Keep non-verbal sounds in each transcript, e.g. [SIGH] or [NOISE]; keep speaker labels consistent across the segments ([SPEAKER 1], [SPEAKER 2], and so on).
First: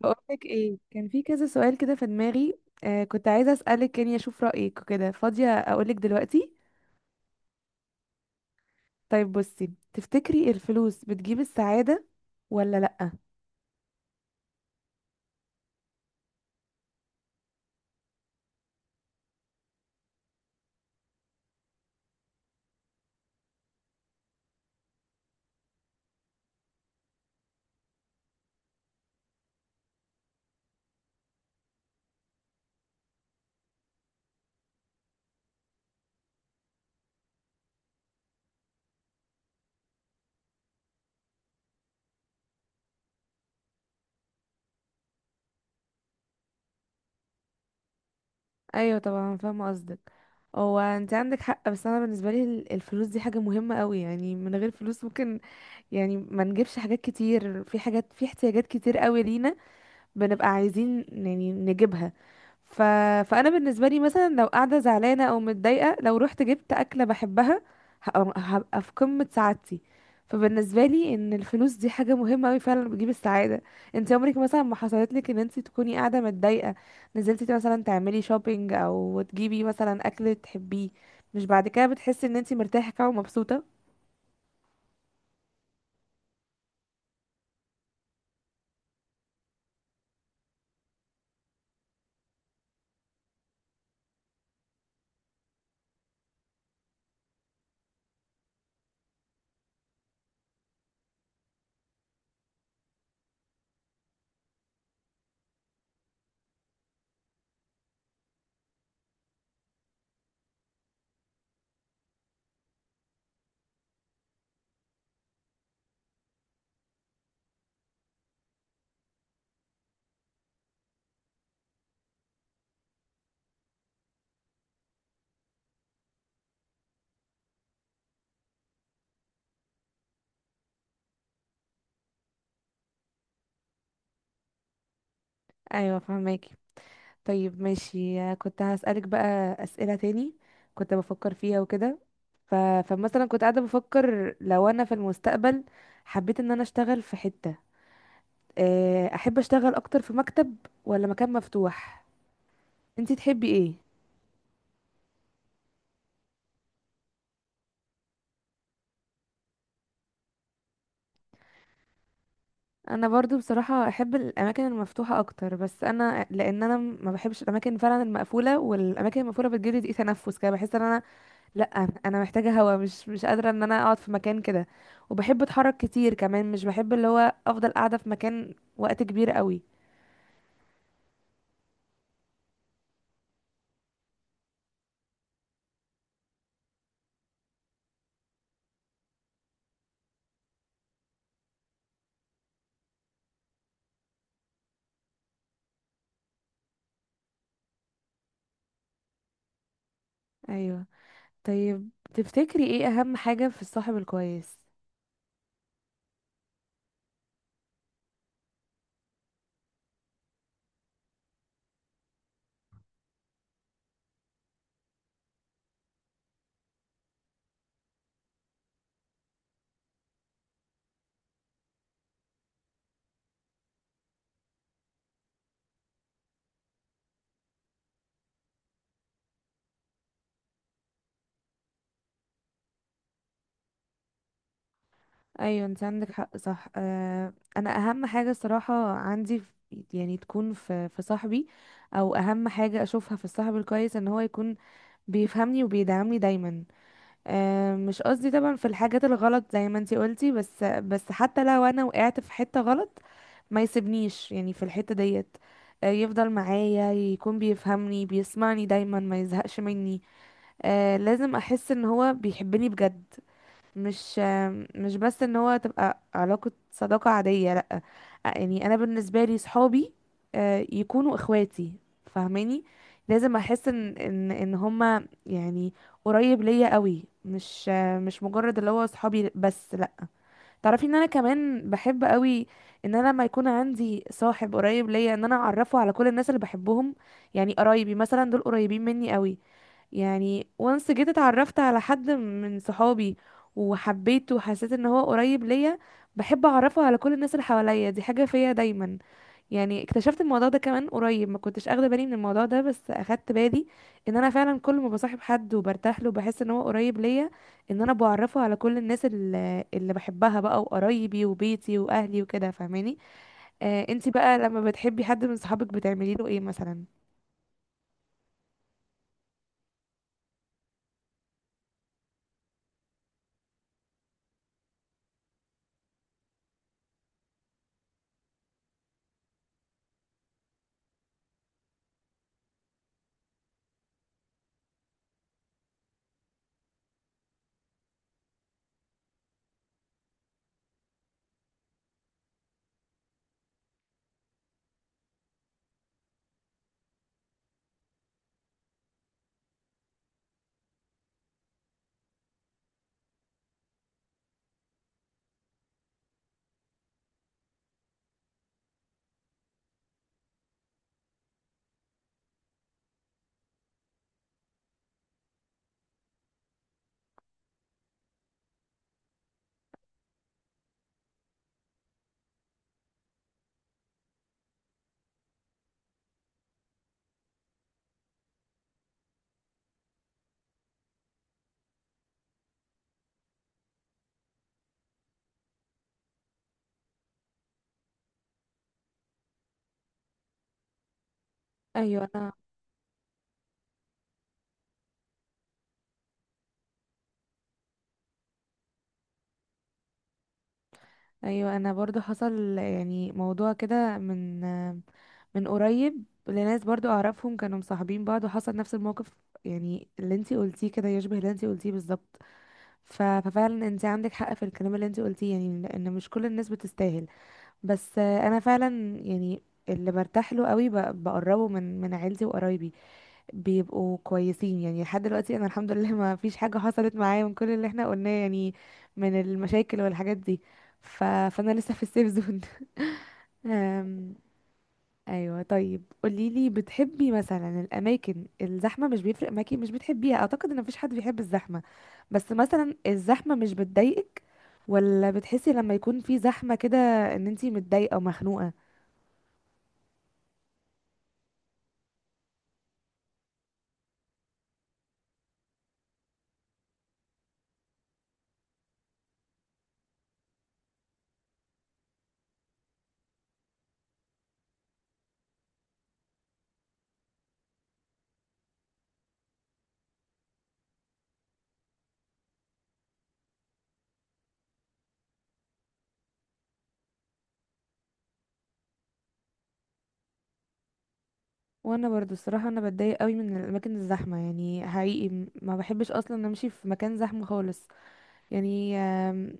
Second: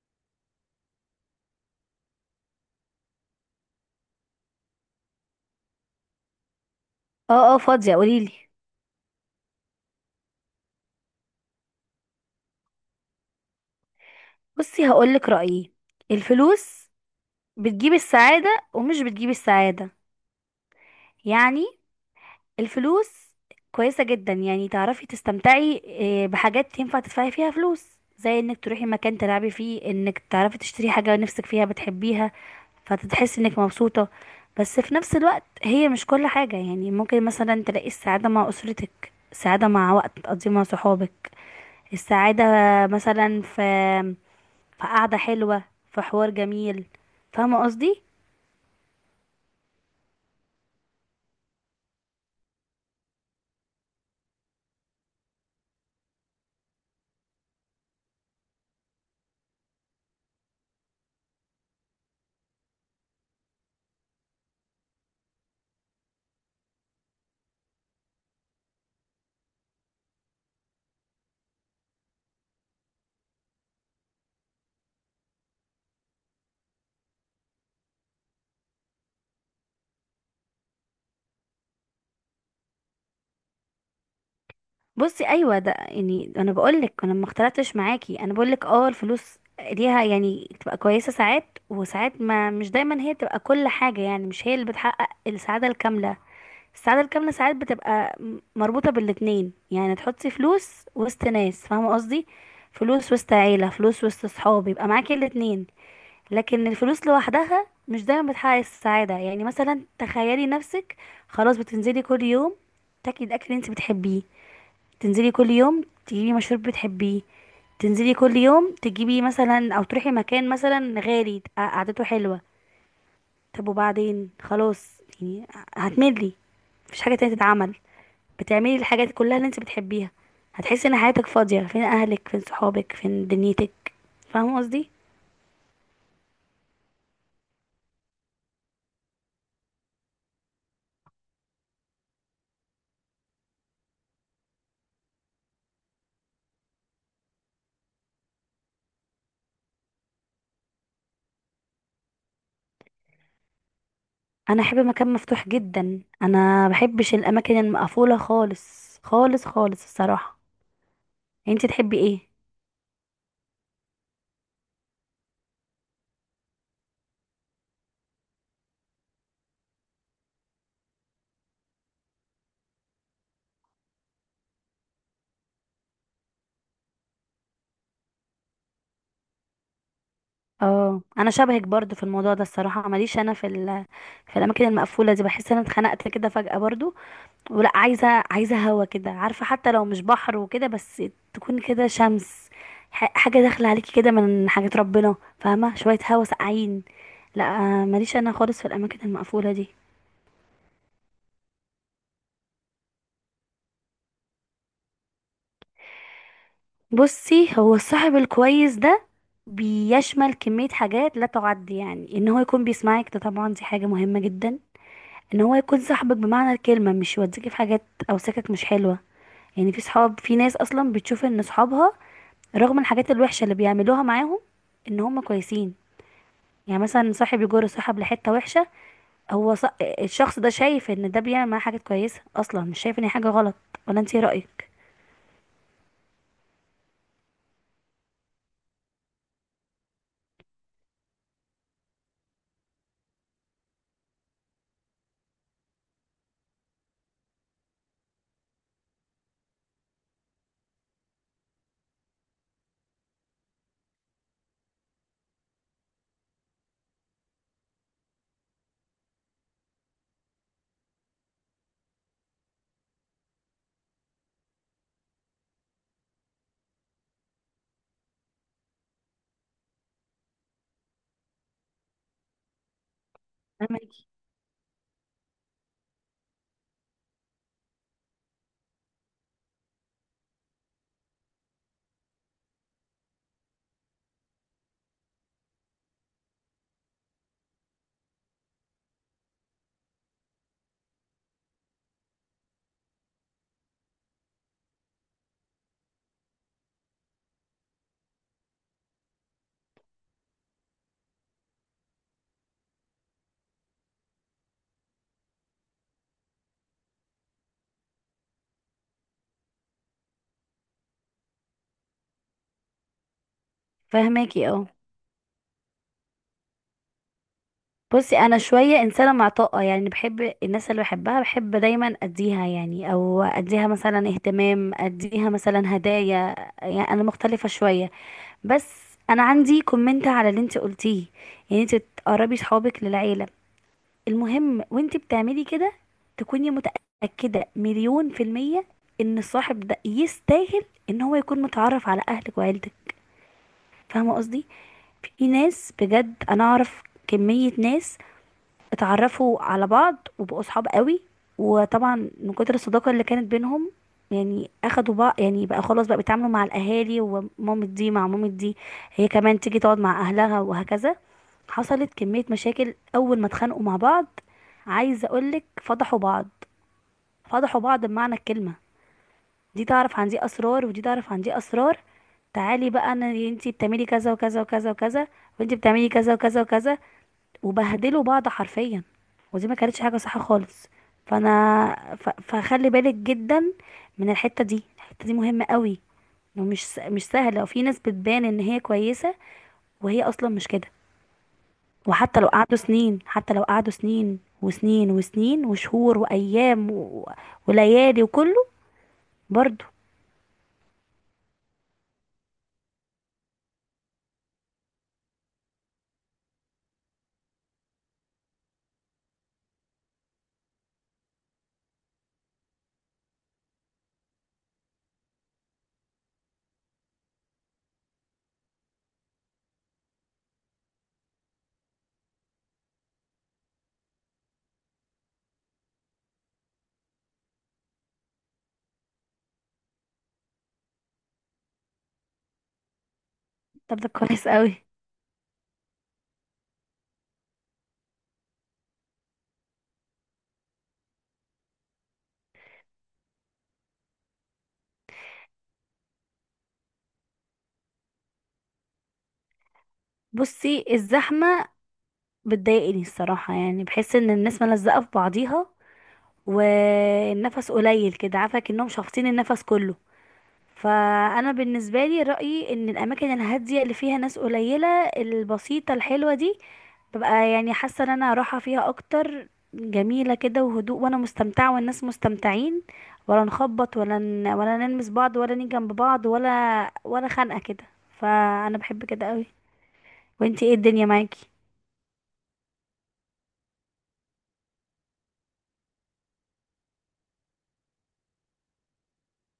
[SPEAKER 1] بقولك ايه، كان في كذا سؤال كده في دماغي. آه، كنت عايزة أسألك يعني أشوف رأيك وكده. فاضية أقولك دلوقتي؟
[SPEAKER 2] اه اه، فاضية قوليلي.
[SPEAKER 1] طيب، بصي، تفتكري الفلوس بتجيب السعادة ولا لأ؟
[SPEAKER 2] بصي، هقولك رأيي. الفلوس بتجيب السعادة ومش بتجيب السعادة، يعني الفلوس كويسة جدا، يعني تعرفي تستمتعي بحاجات ينفع تدفعي فيها فلوس، زي انك تروحي مكان تلعبي فيه، انك تعرفي تشتري حاجة نفسك فيها بتحبيها، فتتحسي انك مبسوطة. بس في نفس الوقت هي مش كل حاجة، يعني ممكن مثلا تلاقي السعادة مع أسرتك، السعادة مع وقت تقضيه مع صحابك، السعادة مثلا في فقعدة حلوة، في حوار جميل. فاهمة قصدي؟
[SPEAKER 1] أيوة طبعا فاهمة قصدك. هو انت عندك حق، بس انا بالنسبه لي الفلوس دي حاجه مهمه قوي، يعني من غير فلوس ممكن يعني ما نجيبش حاجات كتير. في احتياجات كتير قوي لينا بنبقى عايزين يعني نجيبها. ف... فانا بالنسبه لي مثلا، لو قاعده زعلانه او متضايقه، لو رحت جبت اكله بحبها هبقى في قمه سعادتي. فبالنسبه لي ان الفلوس دي حاجه مهمه قوي، فعلا بتجيب السعاده. انت عمرك مثلا ما حصلت لك ان انت تكوني قاعده متضايقه، نزلتي مثلا تعملي شوبينج او تجيبي مثلا اكل تحبيه، مش بعد كده بتحسي ان انت مرتاحه كده ومبسوطه؟
[SPEAKER 2] بصي، ايوه، ده يعني انا بقولك انا ما اختلفتش معاكي، انا بقولك اه الفلوس ليها يعني تبقى كويسة ساعات وساعات، ما مش دايما هي تبقى كل حاجة، يعني مش هي اللي بتحقق السعادة الكاملة. السعادة الكاملة ساعات بتبقى مربوطة بالاتنين، يعني تحطي فلوس وسط ناس، فاهمة قصدي، فلوس وسط عيلة، فلوس وسط صحاب، يبقى معاكي الاتنين. لكن الفلوس لوحدها مش دايما بتحقق السعادة، يعني مثلا تخيلي نفسك خلاص بتنزلي كل يوم تاكلي الاكل اللي انت بتحبيه، تنزلي كل يوم تجيبي مشروب بتحبيه، تنزلي كل يوم تجيبي مثلا او تروحي مكان مثلا غالي تبقى قعدته حلوة. طب وبعدين؟ خلاص، يعني هتملي، مفيش حاجة تانية تتعمل، بتعملي الحاجات كلها اللي انت بتحبيها. هتحسي ان حياتك فاضية، فين اهلك؟ فين صحابك؟ فين دنيتك؟ فاهمة قصدي؟
[SPEAKER 1] ايوه فهماكي. طيب ماشي، كنت هسألك بقى أسئلة تاني كنت بفكر فيها وكده. ف... فمثلا كنت قاعدة بفكر، لو أنا في المستقبل حبيت إن أنا أشتغل في حتة، أحب أشتغل أكتر في مكتب ولا مكان مفتوح؟ انتي تحبي إيه؟
[SPEAKER 2] انا احب مكان مفتوح جدا، انا بحبش الاماكن المقفوله خالص خالص خالص الصراحه. انتي تحبي ايه؟
[SPEAKER 1] أنا برضو بصراحة أحب الأماكن المفتوحة أكتر، بس أنا لأن أنا ما بحبش الأماكن فعلا المقفولة، والأماكن المقفولة بتجيلي ضيق تنفس كده، بحس إن أنا، لا، انا محتاجه هوا، مش قادره ان انا اقعد في مكان كده. وبحب اتحرك كتير كمان، مش بحب اللي هو افضل قاعده في مكان وقت كبير قوي.
[SPEAKER 2] اه انا شبهك برضو في الموضوع ده الصراحه، ماليش انا في في الاماكن المقفوله دي، بحس ان انا اتخنقت كده فجاه برضو، ولا عايزه هوا كده، عارفه، حتى لو مش بحر وكده، بس تكون كده شمس، حاجه داخله عليكي كده من حاجات ربنا، فاهمه، شويه هوا ساقعين. لا ماليش انا خالص في الاماكن المقفوله دي.
[SPEAKER 1] ايوه. طيب تفتكري ايه اهم حاجه في الصاحب الكويس؟
[SPEAKER 2] بصي، هو الصاحب الكويس ده بيشمل كمية حاجات لا تعد، يعني ان هو يكون بيسمعك، ده طبعا دي حاجة مهمة جدا، ان هو يكون صاحبك بمعنى الكلمة، مش يوديكي في حاجات او سكك مش حلوة. يعني في صحاب، في ناس اصلا بتشوف ان صحابها، رغم الحاجات الوحشة اللي بيعملوها معاهم، ان هم كويسين. يعني مثلا صاحب يجر صاحب لحتة وحشة، هو ص... الشخص ده شايف ان ده بيعمل معاه حاجات كويسة، اصلا مش شايف ان هي حاجة غلط. ولا انت ايه رأيك؟
[SPEAKER 1] ايوه انت عندك حق، صح. آه، انا اهم حاجه الصراحه عندي يعني تكون في صاحبي، او اهم حاجه اشوفها في الصاحب الكويس، ان هو يكون بيفهمني وبيدعمني دايما. مش قصدي طبعا في الحاجات الغلط زي ما انتي قلتي، بس حتى لو انا وقعت في حتة غلط ما يسيبنيش يعني في الحتة ديت. يفضل معايا، يكون بيفهمني بيسمعني دايما، ما يزهقش مني. لازم احس ان هو بيحبني بجد، مش مش بس ان هو تبقى علاقة صداقة عادية، لأ. يعني انا بالنسبة لي صحابي يكونوا اخواتي، فاهماني؟ لازم احس ان
[SPEAKER 2] فهمك.
[SPEAKER 1] هما يعني قريب ليا قوي، مش مجرد اللي هو صحابي بس، لأ. تعرفي ان انا كمان بحب قوي، ان انا لما يكون عندي صاحب قريب ليا ان انا اعرفه على كل الناس اللي بحبهم. يعني قرايبي مثلا دول قريبين مني قوي، يعني وانس جيت اتعرفت على حد من صحابي وحبيته وحسيت ان هو قريب ليا، بحب اعرفه على كل الناس اللي حواليا. دي حاجة فيا دايما. يعني اكتشفت الموضوع ده كمان قريب، ما كنتش اخده بالي من الموضوع ده، بس اخدت بالي ان انا فعلا كل ما بصاحب حد وبرتاح له بحس ان هو قريب ليا، ان انا بعرفه على كل الناس اللي بحبها بقى، وقرايبي وبيتي واهلي وكده، فاهماني؟ انتي بقى
[SPEAKER 2] فاهماكي،
[SPEAKER 1] لما
[SPEAKER 2] اه.
[SPEAKER 1] بتحبي حد من صحابك بتعملي له ايه مثلا؟
[SPEAKER 2] بصي، انا شويه انسانه معطاءه، يعني بحب الناس اللي بحبها، بحب دايما اديها يعني، او اديها مثلا اهتمام، اديها مثلا هدايا، يعني انا مختلفه شويه. بس انا عندي كومنت على اللي انت قلتيه، يعني انت تقربي صحابك للعيله، المهم وانت بتعملي كده تكوني متاكده مليون في الميه ان الصاحب ده يستاهل ان هو يكون متعرف على اهلك وعيلتك. فاهمه قصدي؟ في ناس بجد انا اعرف كمية ناس اتعرفوا على بعض وبقوا صحاب قوي، وطبعا من كتر الصداقة اللي كانت بينهم، يعني اخدوا بقى، يعني بقى خلاص بقى بيتعاملوا مع الاهالي، ومامة دي مع مامة دي، هي كمان تيجي تقعد مع اهلها، وهكذا. حصلت كمية مشاكل اول ما اتخانقوا مع بعض، عايزة اقولك فضحوا بعض، فضحوا بعض بمعنى الكلمة. دي تعرف عن دي اسرار، ودي تعرف عن دي اسرار. تعالي بقى انا، انتي بتعملي كذا وكذا وكذا وكذا، وانتي بتعملي كذا وكذا وكذا، وبهدلوا بعض حرفيا. ودي ما كانتش حاجة صح خالص. فخلي بالك جدا من الحتة دي، الحتة دي مهمة قوي، مش سهلة، وفي ناس بتبان ان هي كويسة وهي اصلا مش كده.
[SPEAKER 1] ايوه.
[SPEAKER 2] وحتى لو قعدوا سنين، حتى لو قعدوا سنين وسنين وسنين وشهور وايام وليالي وكله، برضو.
[SPEAKER 1] ايوه انا برضو حصل يعني موضوع كده، من قريب، لناس برضو اعرفهم كانوا مصاحبين بعض وحصل نفس الموقف. يعني اللي انتي قلتيه كده يشبه اللي انتي قلتيه بالظبط. ففعلا انتي عندك حق في الكلام اللي انتي قلتيه، يعني لان مش كل الناس بتستاهل. بس انا فعلا يعني اللي برتاح له قوي بقربه من عيلتي وقرايبي بيبقوا كويسين. يعني لحد دلوقتي انا الحمد لله ما فيش حاجة حصلت معايا من كل اللي احنا قلناه، يعني من المشاكل والحاجات دي. فانا لسه في السيف زون. [LAUGHS]
[SPEAKER 2] طب ده
[SPEAKER 1] أم...
[SPEAKER 2] كويس قوي.
[SPEAKER 1] ايوه. طيب قولي لي، بتحبي مثلا الاماكن الزحمه، مش بيفرق معاكي، مش بتحبيها؟ اعتقد ان مفيش حد بيحب الزحمه، بس مثلا الزحمه مش بتضايقك ولا بتحسي لما يكون في زحمه كده ان انتي متضايقه ومخنوقه؟
[SPEAKER 2] بصي، الزحمة بتضايقني الصراحة، يعني بحس ان الناس ملزقة في بعضيها، والنفس قليل كده، عارفه، كأنهم شافطين النفس كله. فانا بالنسبه لي رايي ان الاماكن الهاديه اللي فيها ناس قليله، البسيطه الحلوه دي، ببقى يعني حاسه ان انا راحه فيها اكتر، جميله كده وهدوء، وانا مستمتعه والناس مستمتعين، ولا نخبط ولا نلمس بعض ولا نيجي جنب بعض ولا ولا خنقه كده. فانا بحب كده قوي. وانتي ايه الدنيا معاكي؟
[SPEAKER 1] وانا برضو الصراحه انا بتضايق قوي من الاماكن الزحمه. يعني حقيقي ما بحبش اصلا امشي في مكان زحمه خالص. يعني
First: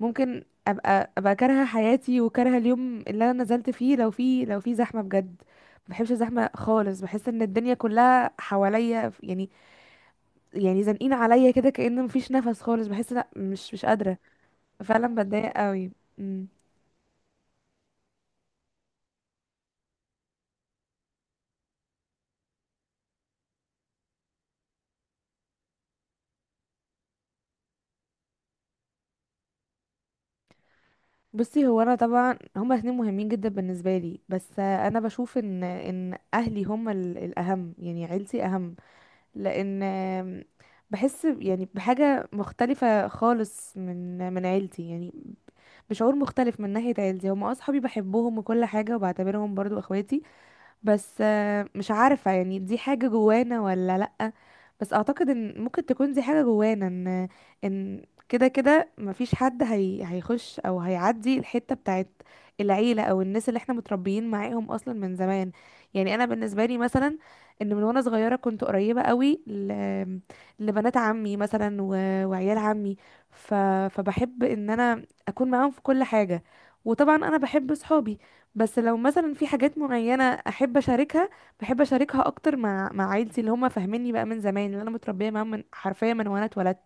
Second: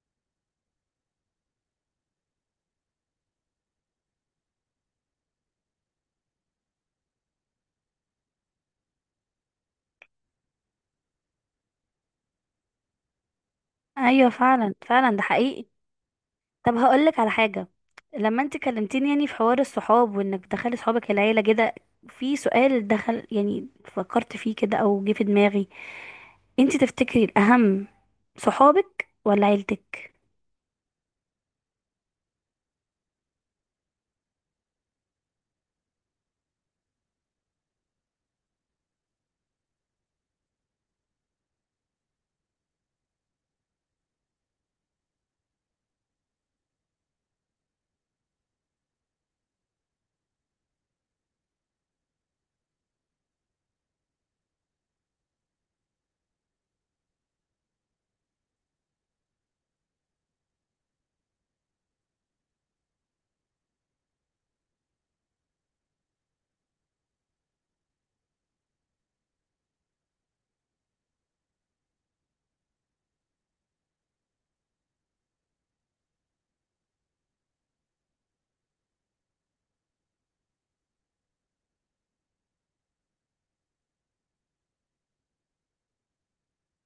[SPEAKER 1] ممكن ابقى كارهه حياتي وكارهه اليوم اللي انا نزلت فيه لو في زحمه بجد. ما بحبش الزحمه خالص، بحس ان الدنيا كلها حواليا يعني يعني زانقين عليا كده، كأن مفيش نفس خالص، بحس لا، مش قادره.
[SPEAKER 2] ايوه فعلا
[SPEAKER 1] فعلا
[SPEAKER 2] فعلا ده
[SPEAKER 1] بتضايق
[SPEAKER 2] حقيقي.
[SPEAKER 1] قوي.
[SPEAKER 2] طب هقولك على حاجة، لما انت كلمتيني يعني في حوار الصحاب وانك تدخلي صحابك العيلة كده، في سؤال دخل يعني فكرت فيه كده او جه في دماغي، انت تفتكري الاهم، صحابك ولا عيلتك؟
[SPEAKER 1] بصي، هو انا طبعا هما الاثنين مهمين جدا بالنسبه لي، بس انا بشوف ان ان اهلي هما الاهم، يعني عيلتي اهم. لان بحس يعني بحاجه مختلفه خالص من عيلتي، يعني بشعور مختلف. من ناحيه عيلتي هما اصحابي، بحبهم وكل حاجه، وبعتبرهم برضو اخواتي. بس مش عارفة يعني دي حاجة جوانا ولا لأ، بس أعتقد إن ممكن تكون دي حاجة جوانا، إن إن كده كده مفيش حد هيخش أو هيعدي الحتة بتاعت العيلة، أو الناس اللي احنا متربيين معاهم أصلا من زمان. يعني أنا بالنسبة لي مثلا، إن من وأنا صغيرة كنت قريبة قوي لبنات عمي مثلا وعيال عمي، ف... فبحب إن أنا أكون معاهم في كل حاجة. وطبعا أنا بحب صحابي، بس لو مثلا في حاجات معينة أحب أشاركها، بحب أشاركها أكتر مع عيلتي اللي هم فاهميني بقى من زمان، اللي أنا متربية معاهم من حرفيا من وأنا اتولدت.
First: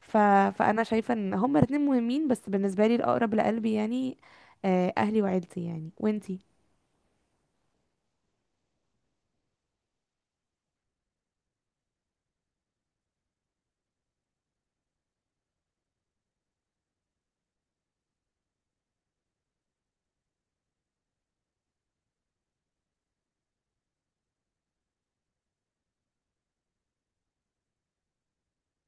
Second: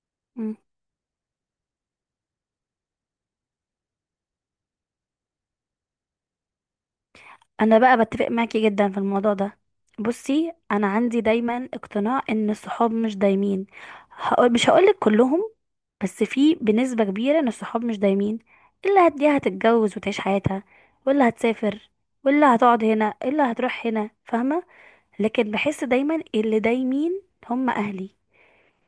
[SPEAKER 1] ف... فأنا شايفة إن هما الاتنين مهمين، بس بالنسبة لي الأقرب لقلبي يعني أهلي وعيلتي، يعني. وإنتي؟
[SPEAKER 2] انا بقى بتفق معاكي جدا في الموضوع ده. بصي، انا عندي دايما اقتناع ان الصحاب مش دايمين، هقول مش هقولك كلهم، بس في بنسبة كبيرة ان الصحاب مش دايمين. اللي هتديها هتتجوز وتعيش حياتها، واللي هتسافر، واللي هتقعد هنا، اللي هتروح هنا، فاهمة. لكن بحس دايما اللي دايمين هم اهلي،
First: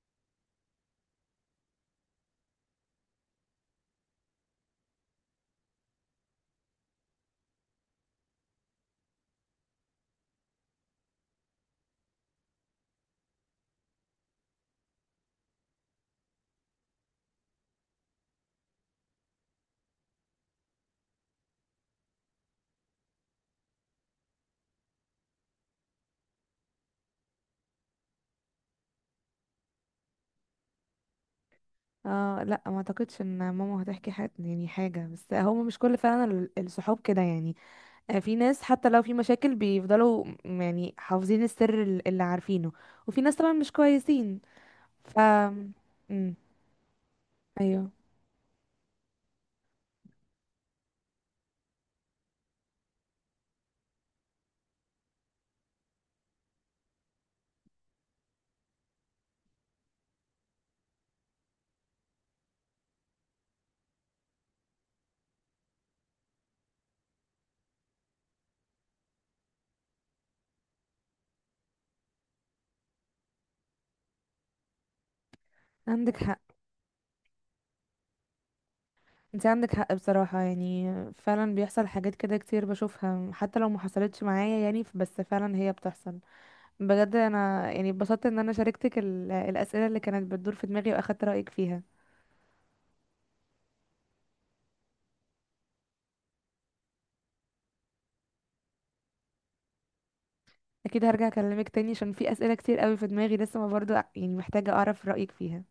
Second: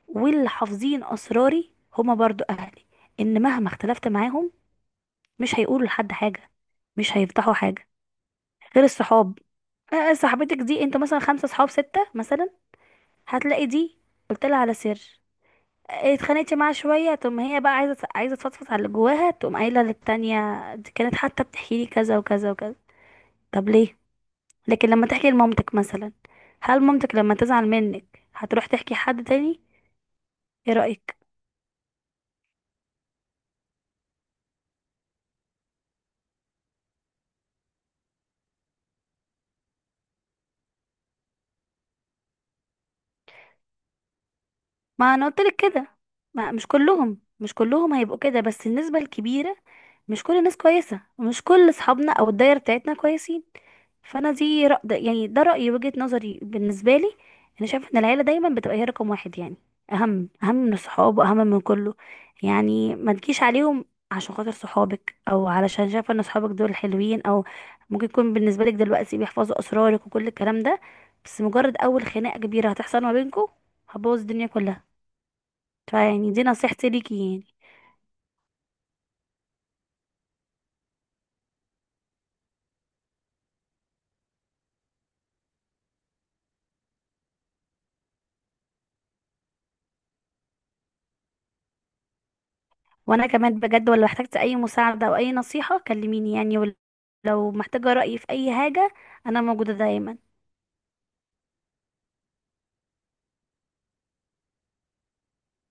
[SPEAKER 2] واللي حافظين اسراري هم برضو اهلي، ان مهما اختلفت معاهم مش هيقولوا لحد حاجة، مش هيفتحوا حاجة، غير الصحاب. صاحبتك دي، انتوا مثلا خمسة صحاب ستة مثلا، هتلاقي دي قلت لها على سر، اتخانقت معاها شوية، تقوم هي بقى عايزة تفضفض على اللي جواها، تقوم قايلة للتانية، دي كانت حتى بتحكي لي كذا وكذا وكذا. طب ليه؟ لكن لما تحكي لمامتك مثلا، هل مامتك لما تزعل منك هتروح تحكي حد تاني؟ ايه رأيك؟
[SPEAKER 1] اه لا، ما اعتقدش ان ماما هتحكي حاجة يعني حاجة، بس هما مش كل فعلا الصحاب كده. يعني في ناس حتى لو في مشاكل بيفضلوا يعني حافظين السر اللي عارفينه، وفي ناس طبعا مش كويسين.
[SPEAKER 2] ما
[SPEAKER 1] ف
[SPEAKER 2] انا قلت لك كده،
[SPEAKER 1] مم.
[SPEAKER 2] ما مش كلهم، مش
[SPEAKER 1] ايوه،
[SPEAKER 2] كلهم هيبقوا كده، بس النسبة الكبيرة. مش كل الناس كويسة، ومش كل اصحابنا او الدايرة بتاعتنا كويسين. فانا دي يعني ده رأيي، وجهة نظري بالنسبة لي. انا شايفة ان العيلة دايما بتبقى هي رقم واحد، يعني اهم من الصحاب واهم من كله. يعني ما تجيش عليهم عشان خاطر صحابك، او علشان شايفة ان صحابك دول حلوين، او ممكن يكون بالنسبة لك دلوقتي بيحفظوا اسرارك وكل الكلام ده، بس مجرد اول خناقة كبيرة هتحصل ما بينكم هتبوظ الدنيا كلها.
[SPEAKER 1] عندك
[SPEAKER 2] فيعني
[SPEAKER 1] حق
[SPEAKER 2] دي نصيحتي ليكي، يعني
[SPEAKER 1] انت عندك حق بصراحة، يعني فعلا بيحصل حاجات كده كتير بشوفها حتى لو ما حصلتش معايا، يعني بس فعلا هي بتحصل. بجد انا يعني اتبسطت ان انا شاركتك الاسئلة اللي كانت بتدور في دماغي واخدت رأيك فيها.
[SPEAKER 2] وانا كمان بجد، ولو احتجت اي مساعدة او اي نصيحة كلميني، يعني ولو محتاجة رأيي في اي حاجة انا موجودة دايما.
[SPEAKER 1] اكيد هرجع اكلمك تاني عشان في اسئلة كتير قوي في دماغي لسه، ما برضو يعني محتاجة اعرف رأيك فيها.